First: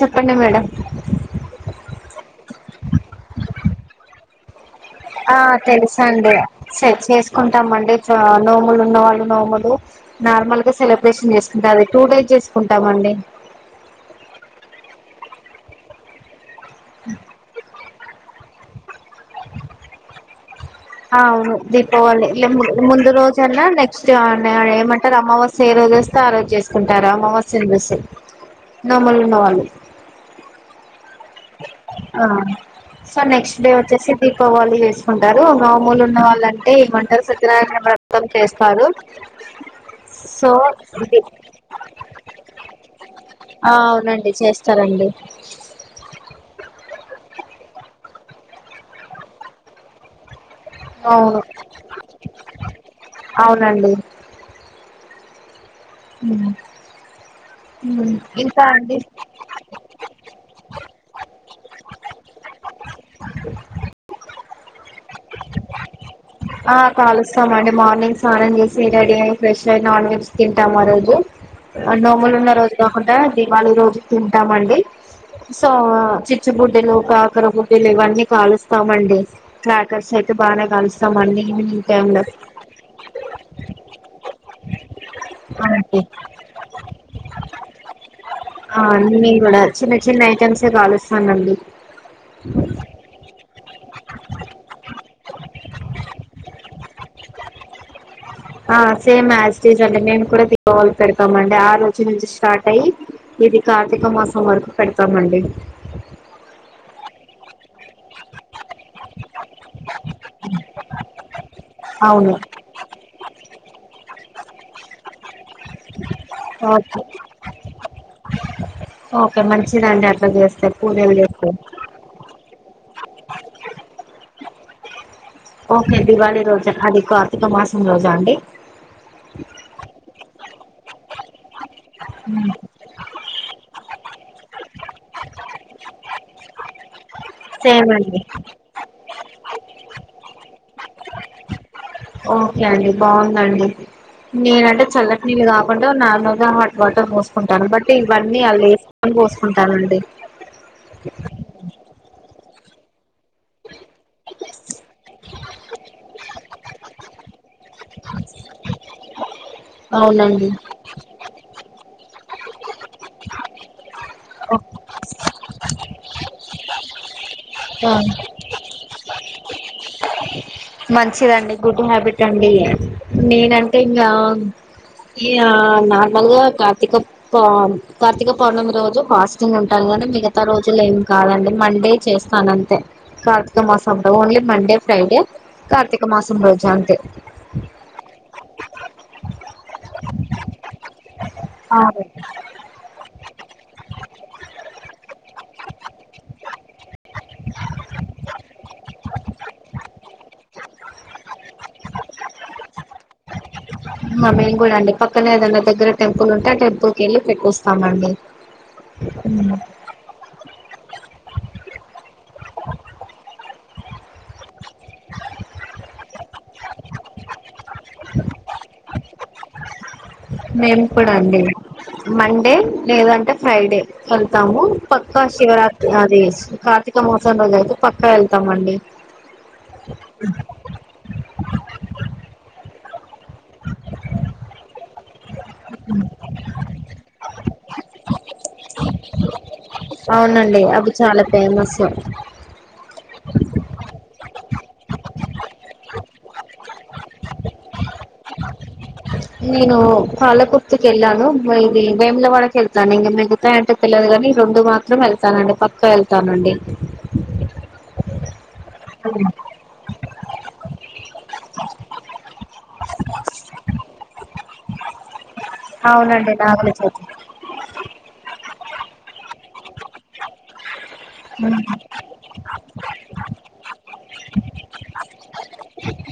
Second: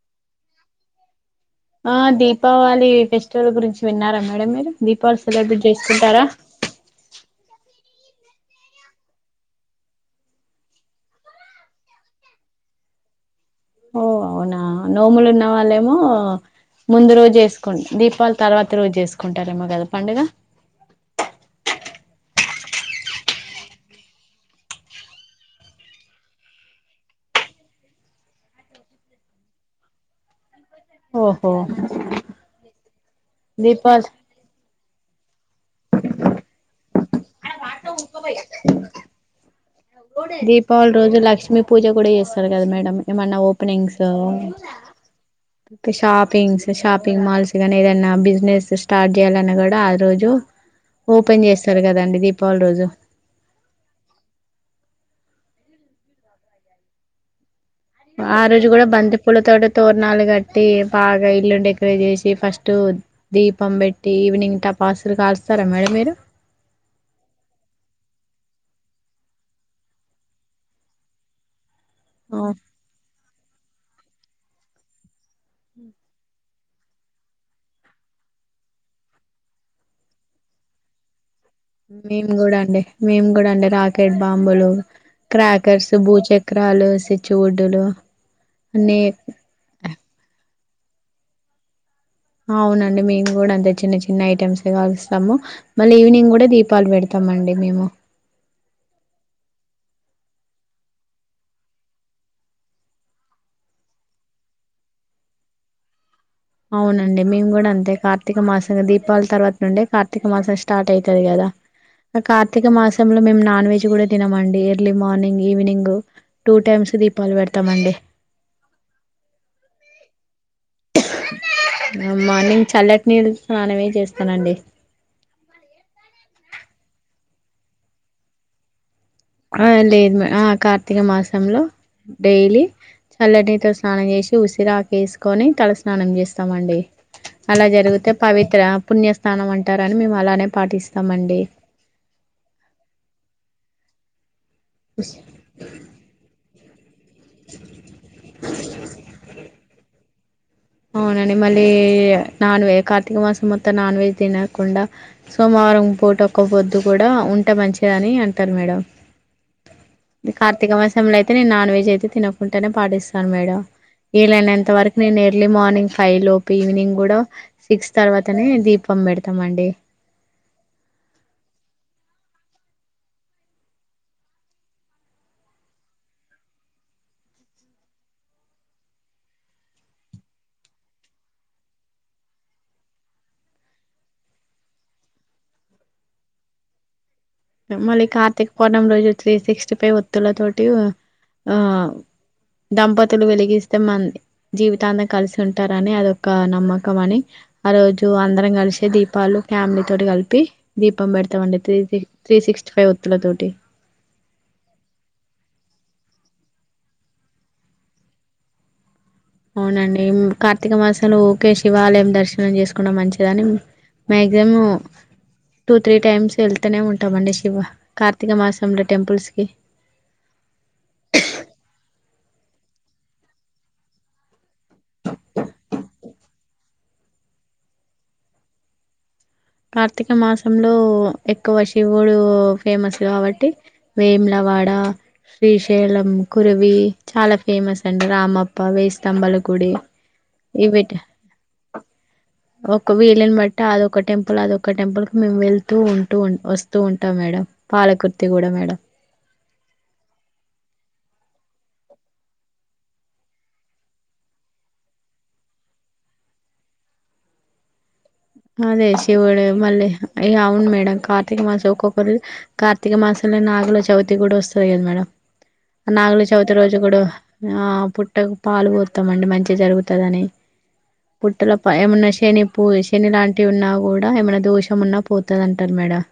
చెప్పండి మేడం ఆ దీపావళి ఫెస్టివల్ గురించి విన్నారా మేడం మీరు దీపావళి ఆ సెలబ్రేట్ చేసుకుంటారా తెలుసండి చేసుకుంటామండి నోములు ఉన్నవాళ్ళు నోములు నార్మల్గా సెలబ్రేషన్ చేసుకుంటా అది టూ డేస్ చేసుకుంటామండి ఓ అవునా నోములు ఉన్న వాళ్ళేమో ముందు రోజు వేసుకుంట దీపాళి తర్వాత రోజు చేసుకుంటారేమో కదా పండుగ అవును దీపావళి ఇలా ము ముందు రోజ అనా నెక్స్ట్ ఏమంటారు అమావాస్య ఏ రో స్తే ఆరోజ చేసుకుంటారా అమామస్యని చూసి నోములు ఉన్నవాళ్ళు ఓహో ఆ సో నెక్స్ట్ డే దీపావళి వచ్చేసి దీపావళి వే కుంటారు మాముూలు ఉన్న వాళ్ళంటే ఈ మంట సత్యనారాయణ వ్రతం చేస్తారు సో దీపావళి రోజు ఇది లక్ష్మీ పూజ కూడా చేస్తారు కదా మేడం ఏమన్నా ఆ ఓపెనింగ్స్ అవునండి చేస్తారండి పషాబ్ షపింగ్స్ షాపింగ్ మాల్స్ నీ ఏదైనా బిజినెస్ స్టార్ట్ చేయాలన్నా కూడా ఆ రోజు అవును ఓపెన్ చేస్తారు కదండి దీపావళి రోజు అవునండి ఉ ఆ రోజు కూడా బంతి పూలతోట తోరనాలు కట్ బాగా ఇల్లు డెకరేట్ చేసి ఫస్ట్ దీపం పెట్టి ఈవినింగ్ టపాసులు కాల్స్తా రా మేడం మీరు ఆ కాలుస్తామండి మార్నింగ్ స్నానం చేసి రెడీ అయి ఫ్రెష్ అయ్య నాన్ వెజ్ తింటాం ఆ రోజు నోములు ఉన్న రోజు కాకుండా దిపాళి రోజు తింటామండి సో చిచ్చు బుడ్డలు కాకర బుడ్డెలు ఇవన్నీ కాలుస్తామండి క్రాకర్స్ అయి ఈ బానే కాల్స్ మేము కూడా అండి మేము కూడా అండి రాకెట్ బాంబులు క్రాకర్స్ భూచక్రాలు సిచ్చువుడ్డులు ఆ అన్నీ కూడా చిన్న చిన్న ఐటమ్సే కాలుస్తానండి అవునండి మీము కూడా అంత చిన్న చిన్న ఐటెమ్స్ కలుస్తాము మళ్ళీ ఈవినింగ్ కూడా దీపాలు పెడతామ అండి మేము ఆ సేమ్ ఎస్ ఇట్ ఇస్ అండి నేను కూడా దీపాలు పెడతామండి ఆ రోజు నుంచి స్టార్ట్ అయ్యి ఇది కార్తీక మాసం వరకు పెడతామండి అవునండి మేము కూడా అంతే కార్తీక మాసం ఇంగ దీపావళి తర్వాత నుండి కార్తీక మాసం స్టార్ట్ అయితది కదా ఆ అవును కార్తీక మాసంలో మేము నాన్ వెజ్ కూడా తినమ అండి early morning evening two times okay దీపాలు పెడతామండి ఓకే మంచిదండి అట్లా చేస్ మార్నింగ్ చల్లటి నీళ్ళు స్నానమే చేస్తనండి. ఓకే దివాళి రోజు అది కార్తీక మాసం రోజా అండి. ఆ లేదు మ ఆ కార్తీక మాసంలో డైలీ చల్లటినీతో స్నానం చేసి, ఉసిరాకు ఏసుకొని తలస్నానం చేస్తమండి. అలా సేమ్ జరుగుతే అండి పవిత్ర, విపుణ్యస్థానం అంటారని మేము అలానే పాటిస్తామండి. ఓకే అండి బాగుందండి. నేనంటే చల్లటి నీళ్ళు కాకుండా నార్మల్గా హాట్ వాటర్ పోసుకుంటాను, బట్ ఇవన్నీ అళ్ వే సుకుంటానండి అవునండి మళ్ళీ నాన్వజ్ కార్తీక మాసం మొత్తం నాన్ వెజ్ తినకుండా, సోమవారం పూట ఒకపొద్దు కూడా ఉంటే మంచిదని అంటరు మేడం. అవునండి కార్తక మాసం లో అయితే నేను నాన్వెజ్ జ్ అయితే తినకుంటనే పాటిస్తాను మేడం, వీలయినంతవరకు నేను ఎర్లీ మార్నింగ్ ఫైవ్ లోపు, ఈవినింగ్ కూడా సిక్స్ ఓకే తర్వాతనే దీప్ పం పెడతమండి. మంచిదండి గుడ్ హ్యాబిట్ అండి, నేనంటే ఇంగ ఇగ నార్మల్ గా కార్తీక ప కార్తీక పౌర్ణమి రోజు ఫాస్టింగ్ ఉంటాను గని మిగతా రోజులు ఏం కాదండి మండే చేస్తానంతే, కార్తీక మాసంలో ఓన్లీ మండే, ఫ్రైడే కార్తీక మాసం రోజు అంతే. మళ్ళీ కార్తీక పూర్ణం రోజు త్రీ సిక్స్టీ ఫైవ్ ఒత్తుల తోటి ఆ దంపతత్ త్తులు వెలిగిస్తే మన్ జీవితాంతం కలిసి ఉంటారని అదొక నమ్మకం అని, ఆ రోజు అందరం కలిసే దీపాలు ఫ్యామిలీ తోటి కలిపి, దీపం పెడతమండి త్రీ సిక్స్టీ ఫైవ్ ఒత్తులతోటి మ మేము కూడా అండి, పక్కనే ఏదైనా దగ్గర టెంపుల్ ఉంటే ఆ టెంపుల్ కి వెళ్ళి పెట్టొస్తామండి. అవునండి ఉమ్ కార్తీక మాసంలో ఓకే శివాలయం దర్శనం చేసుకుంటే మంచిదని మ్యాక్సిమం టూ త్రీ టైమ్స్ వెళ్తూనే ఉంటామండి, శివ కార్తీక మాసంలో టెంపుల్స్ కి మేము కూడా అండి. మండే లేదంటే ఫ్రైడే వెళ్తాము, పక్క శివరాత్రి అది కార్తీక మోసల్లో రోజుయితే పక్కా వెళ్తామండి. కార్తీక మాసంలో ఎక్కువ శివుడు ఫేమస్ కాబట్టి వేములవాడ శ్రీశైలం కురివి చాలా ఫేమస్ అండి, రామప్ప వేయి స్తంభాలా అవునండి అవి చాలా ఫేమస్ కు వీలుని బట్టి అదోక టెంప్ టంల్ అదొ ఒక టెంపుల్ కి మేము వెళ్తూ ఉంటూ వస్తూ ఉంటాం మేడం, పాలకుర్తి కూడా మేడం. నేను పాలకుర్తి కి వెళ్ళాను, ఇది వేముల వాడకెళ్తాను ఇంగ మిగతాయి అంటె తెల్ నీ రొండు మాత్రం వెళ్తానండి పక్కా వెళ్తానండి. అదే శివుడు మళ్ళీ ఇగ అవును మేడం కార్తీక మాసం ఒక్కొక్కరి కార్తీక మాసంలో నాగుల చవితి కూడా వస్తది కదా మేడం. నాగులు అవునండి చవితి నాగుల రోజు కూడ ఆ పుట్ట పాలు పొత్తమండి, మంచిగ జరుగుతదని పుట్టల ఉమ్. పై ఏమన్నా శని పూజ శని లాంటివి ఉన్నా కూడా ఏమైన్న దోషం ఉన్నా పోతది అంటరు మేడం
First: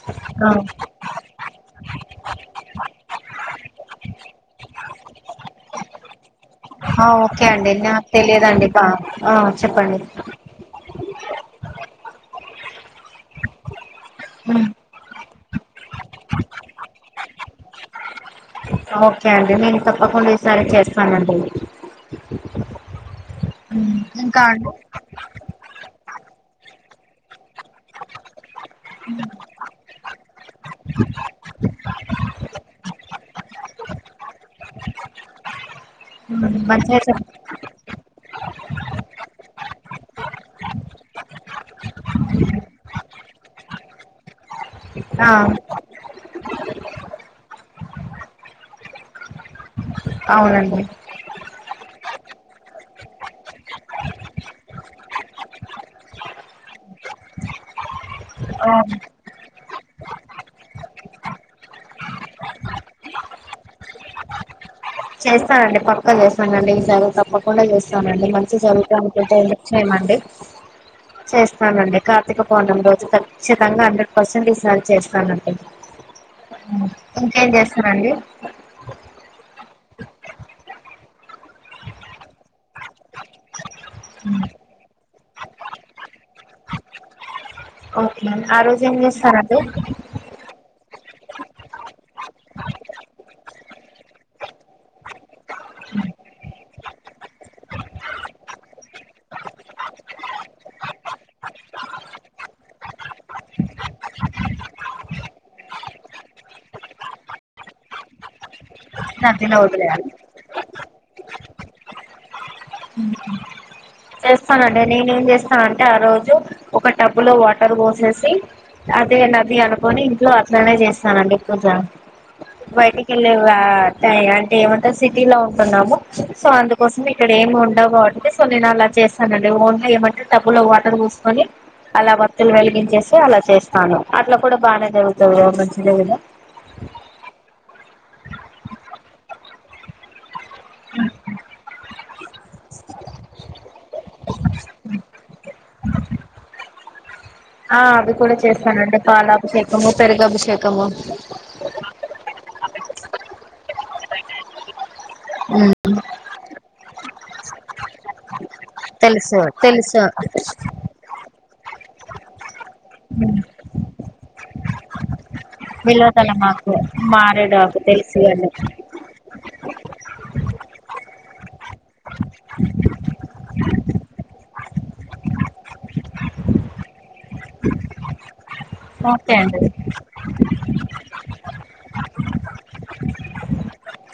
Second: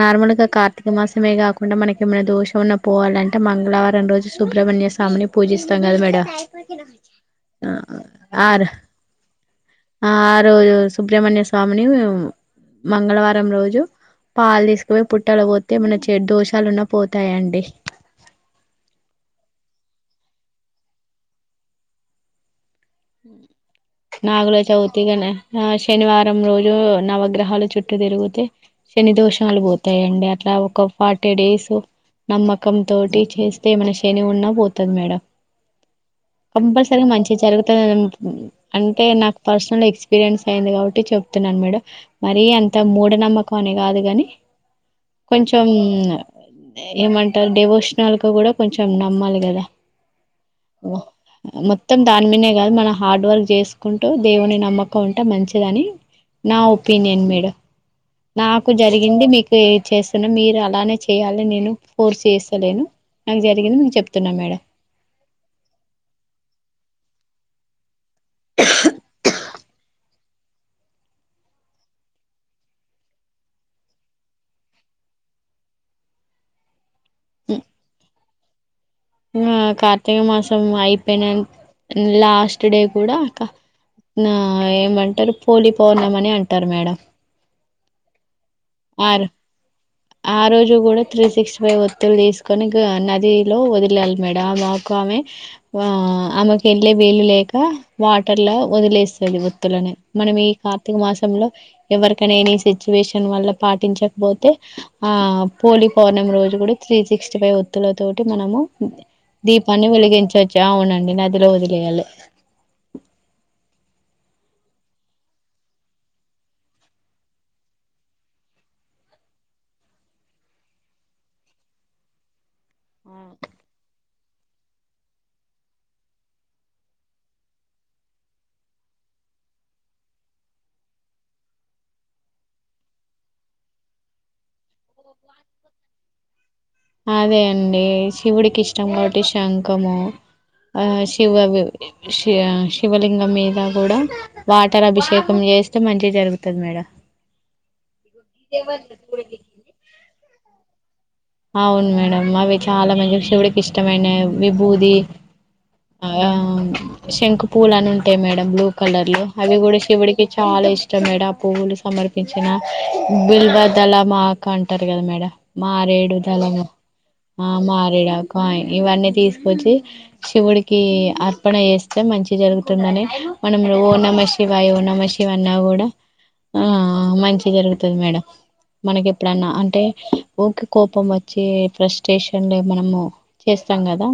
నార్మల్గా ఆ కార్తీక మాస మే కాకుండా మనకేమన్నా దోషం ఉన్న పోవాలంటే, మంగళారం రోజు సుబ్రహ్మణ్య స్వామిని పూజిస్తాం కదా మేడం. ఆ, ఓకే అండి నాకు ఆరు తెలియదండి బా ఆ చెప్పండి ఆ రోజూ సుబ్రహ్మణ్య స్వామిని మంగళవారం రోజు పాలు ఉమ్. తీసుకుపోయి పుట్టాల పోత్తే ఏమన్న చెడు దోషాలున్న పోతాయండి. ఓకే అండి నేను తప్పకుండా ఈసారి చేస్తానండి. ఉమ్, ఇంకా అండి నాగలచౌతి గాని ఆ శనివారం రోజు నవగ్రహాలు చుట్టూ తిరిగితే శని దోషాలు పోతాయండి అట్లా ఒక ఫార్టీ డేస్ నమ్మకం తోటి చేస్తే ఏమైన శని ఉన్నా పోతాది మేడం ఉమ్, మంచిగా కంపల్సరి చెప్ మంచ్ జరుగ్ అంటే నాకు పర్సనల్ ఎక్స్పీరియన్స్ అయింది కాబట్టి చెప్తున్నాను మేడం మరి అంత మూఢనమ్మకం అని కాదు కాని ఆ కొంచెం ఏమంటారు డెవోషనల్ కు కూడా కొంచెం నమ్మాలి కదా అవునండి ఓ మొత్తం దాన్మినే కాదు మేడం హార్డ్ వర్క్ చేసుకుంటూ దేవుని నమ్మకం ఉంటే మంచిదని నా ఒపినియన్ మేడం ఆ, నాకు జరిగింది మీకు ఏ చేస్తున్నా మీరు అలానే చేయ్యాలి నేను ఫోర్స్ చేస్తలేను నాకు జరిగింది మీక్ చెప్తున్నా మేడం చేస్తానండి పక్క చేస్తానండి ఈ సారి తప్పకుండా చేస్తానండి మంచి జరగతుదంటే ఎందుకు చేయ్మండి చేస్తానండి కార్తీక పూర్ణమి రోజు ఖచ్చితంగా హండ్రెడ్ పర్సెంట్ ఇస్తా చేస్తానండి ఇంకేం చేస్తారండి హ్మ్ కార్తిక మాసం అయిపోన లాస్ట్ లాస్ట్ డే కూడా నా ఏమంటారు కూలిపోన్నామే అంటారు మేడం ఓకే ఆ రోజు ఆరు ఎంస్తారు అండి ఆ రోజు కూడా త్రీ సిక్స్ ఫైవ్ ఒత్తిలు తీసుకొని నదిలో వదిలాలి మేడం మాక్ ఆమె ఆ ఆమెకు వెళ్ళే వీలు లేక వాటర్ల వదిలేస్తది ఒత్తులని మనం ఈ కార్తీక మాసంలో ఎవరికనేని సిచ్యువేషన్ వల్ల పాటించకపోతే ఆ పోలి పౌర్ణమి రోజు కూడా త్రీ సిక్స్టీ ఫైవ్ ఒత్తుల తోటి మనము నదిలో దీపాన్ని వదిలేయాలి వెలిగించొచ్చు అవునండి నదిలో వదిలేయాలి మ్మ్ హ్ చేస్తానండి నేను ఏం చేస్తాను అంటే ఆ రోజు ఒక టబ్బు లో వాటర్ పోసేసి అదే నది అనుకొని ఇంట్లో అట్లనే చేస్తానండి పూజ బయటికి ఆ వెళ్ళే వా టై అంటే ఏమంటారు సిటీలో ఉంటున్నాము సో అందుకోసం ఇక్కడ ఏం ఉండవు కాబట్టి సో నేను అలా చేస్తానండి ఓన్లీ ఏమంటే టబ్బులో వాటర్ పోసుకొని అలా వత్తులు వెలిగించేసి అలా చేస్తాను అట్లా కూడా బానే దేవుని తోడుగా మంచిదేలా అదే అండి శివుడికి ఇష్టం కాబట్టి శంఖము ఆ శివవి శె శివలింగం మీద కూడా వాటర్ అభిషేకం ఏ చేస్తే మంచిగ జరుగుతది మేడం ఆ అవి కూడా చేస్తానండి పాలాభిషేకము పెరుగు అభిషేకము అవును మేడమ్ అవి చాలా మంచి శివుడికి ఇష్టమైన విభూది అవా శంఖు పూలు అని ఉంటాయి మేడం బ్లూ కలర్లో తెలుసు అవి కూడా తెలుసు శివుడికి చాలా ఇష్టం మేడం ఆ పువ్వులు సమర్పించిన బిల్వ దళం ఆకు అంటారు కదా మేడం మారేడు ల దళము మాకు ఆ మారేడు ఆకు మారేడ తెలుసు అండి కాయ్ ఇవన్నీ తీసుకొచ్చి శివుడికి అర్పణ చేస్తే మంచి జరుగుతుందనే మనం ఓ నమః శివాయ ఓ నమః శివాయ అన్నా కూడా ఆ మంచి జరుగుతుంది మేడం మనకి ఓకే ఎప్పుడన్నా అండి అంటే [unintelligible] కో కోప్పం వచ్చి ఫ్రస్ట్రేషన్లో మనము చేస్తాం కదా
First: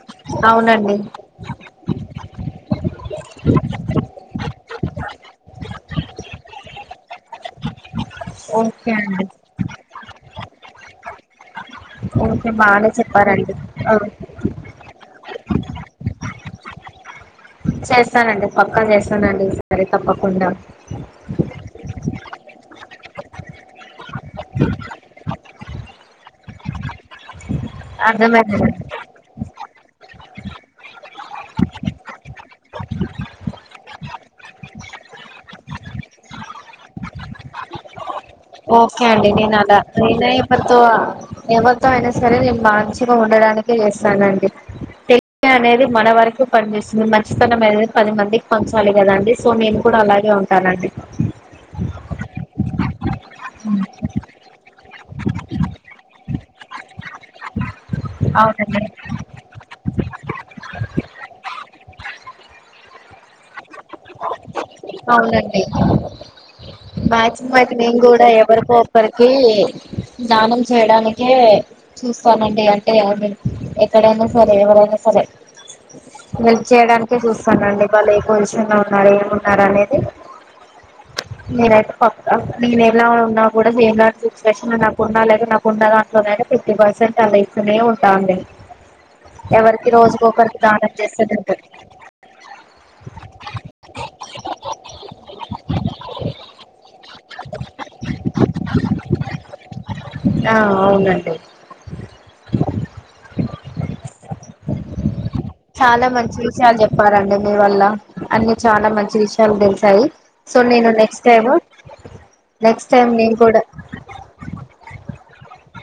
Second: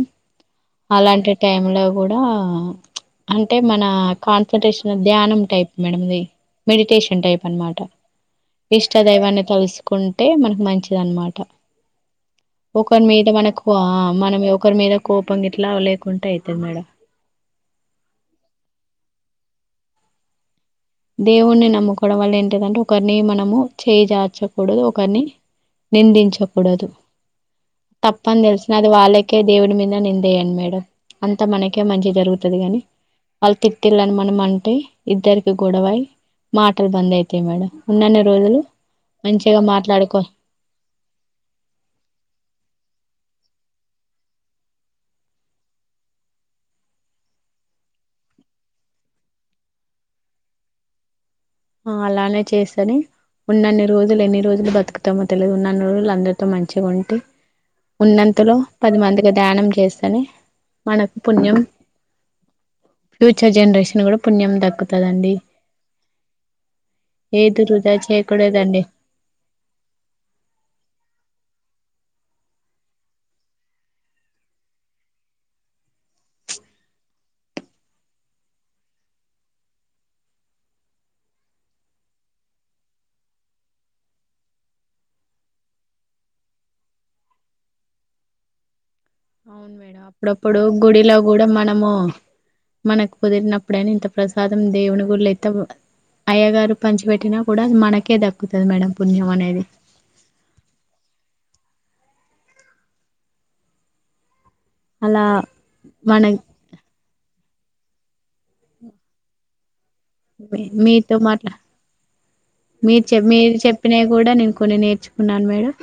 అవునండి అలాంటి టైమ్ లో కూడా ప్చ్ అంటే మన కాన్సన్ట్రేషన్ ధ్యానం టైప్ మేడం ఇది మెడిటేషన్ టైప్ అనమాట ఓకే ఇష్ట అండి దైవాన్ని తలుసుకుంటే మనకు మంచిది అనమాట ఓకే బాగానే ఒకరి మీద మనకు ఆ చెప్పారండి మనం ఒకరి మీద కోపం ఇట్లా లేకుంటే అయితది మేడం చేస్తానండి పక్కా చేస్తానండి ఈసారి తప్పకుండా దేవుణ్ణి నమ్ముకోవడం వల్ల ఏంటదంటే ఒకరిని మనము చేయిజార్చకూడదు ఒకరిని నిందించకూడదు తప్పని అర్థమైందండి తెలిసిన అది వాళ్ళకే దేవుడి మీద నిందేయడి మేడం అంత మనకే మంచి జరుగుతది గాని వాళ్ళు తిటీళ్ళని మనం అంటే ఇద్దరికి గోడవై మాటలు బంద్ అవుతాయి మేడం ఉన్నన్ని రోజులు ఓకే అండి మంచిగా మాట్లాడుకో ఎవరిలో అయినా సరే నేను మంచిగా ఉండడానికే చేస్తానండి తె అనేది మన వరకు పనిచేస్తుంది మంచితనం అనేది పది మందికి ప చాలి కదాండి సో నేను కూడా అలాగే ఉంటానండి ఆ అలానే చేస్తని ఉన్నన్ని రోజులు ఎన్ని రోజులు బతుకుతామో తెలిదు ఉన్నన్ని రోజులు అందరితో మంచిగా ఉంటి ఉన్నంతలో అవునండి పది మందిగా ధ్యానం చేస్తనే మనకు పుణ్యం ఫ్యూచర్ జనరేషన్ కూడా పుణ్యం దక్కుతదండి అవునండి మాక్సిమం ఏది అయితే వృధా నేను కూడా చేయకూడదండి ఎవరికోకరికి ధానం చేయడానికే టే చూస్తానండి అంటే ఐ మీన్ ఎక్కడైనా సరే ఎవరైనా సరే హెల్ప్ చేయడానికే చూస్తానండి వాళ్ళ ఏ పో సిషన్ ఉన్నారు ఏమిన్నారు అనేది నేనైతే పక్క నేను ఎలా ఉన్నా కూడా ఏ ంటి సిచువేషన్ నాకున్నా లేక నాకు ఉన్న దాంట్లో ఫిఫ్టీ పర్సెట్ అలా ఇస్తూనే ఉంటా అండి అవును అప్పుడప్పుడు గుడిలో కూడా ఉంటది మనము మనకు కుదిరినప్పుడైనా ఇంత ప్రసాదం దేవుని గుళ్ళయితే అయ్య గారు పంచి పెట్టినా కూడా మనకే దక్కుతాది మేడం పుణ్యం అనేది ఆ అవును అండి అలా చాలా మన మంచి విషాలు చెప్ప ప్పారంండి మీ వల్ల అన్ని చాలా మంచి విషయాలు తెలిసాయి సో నేను మీతో నెక్స్ట్ టైమ్ మాట్లా నెక్స్ట్ మీరు టైం చె నేను మీరు కూడా చెప్పినాయి కూడా నేను కొన్ని నేర్చుకున్నాను మేడం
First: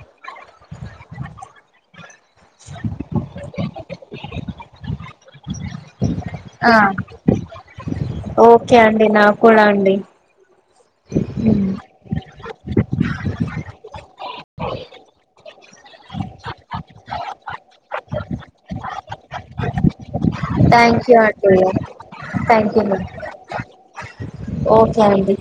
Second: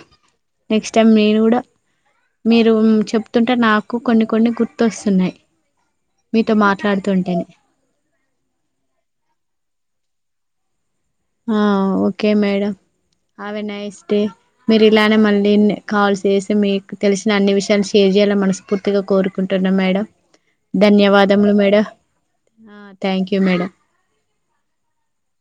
నెక్స్ట్ టైం నేను కూడా మీరు చెప్తుంటే నాకు కొన్ని కొన్ని గుర్ ర్తిస్తున్నారు ఆ ఓకే అండి నా కూడా అండి ఆ okay madam have a nice day మీరు ఇలానే మళ్ళీ కాల్ చేసి మీకు తెలిసిన అన్ని విషయాలు షేర్ చే ఇలా మనస్ఫూర్తిగా కోరుకుంటున్నాం మేడడం థాంక్ యూ అండి థాంక్ యూ మ థ్యాంక్ యూ మేడం ఓకే అండి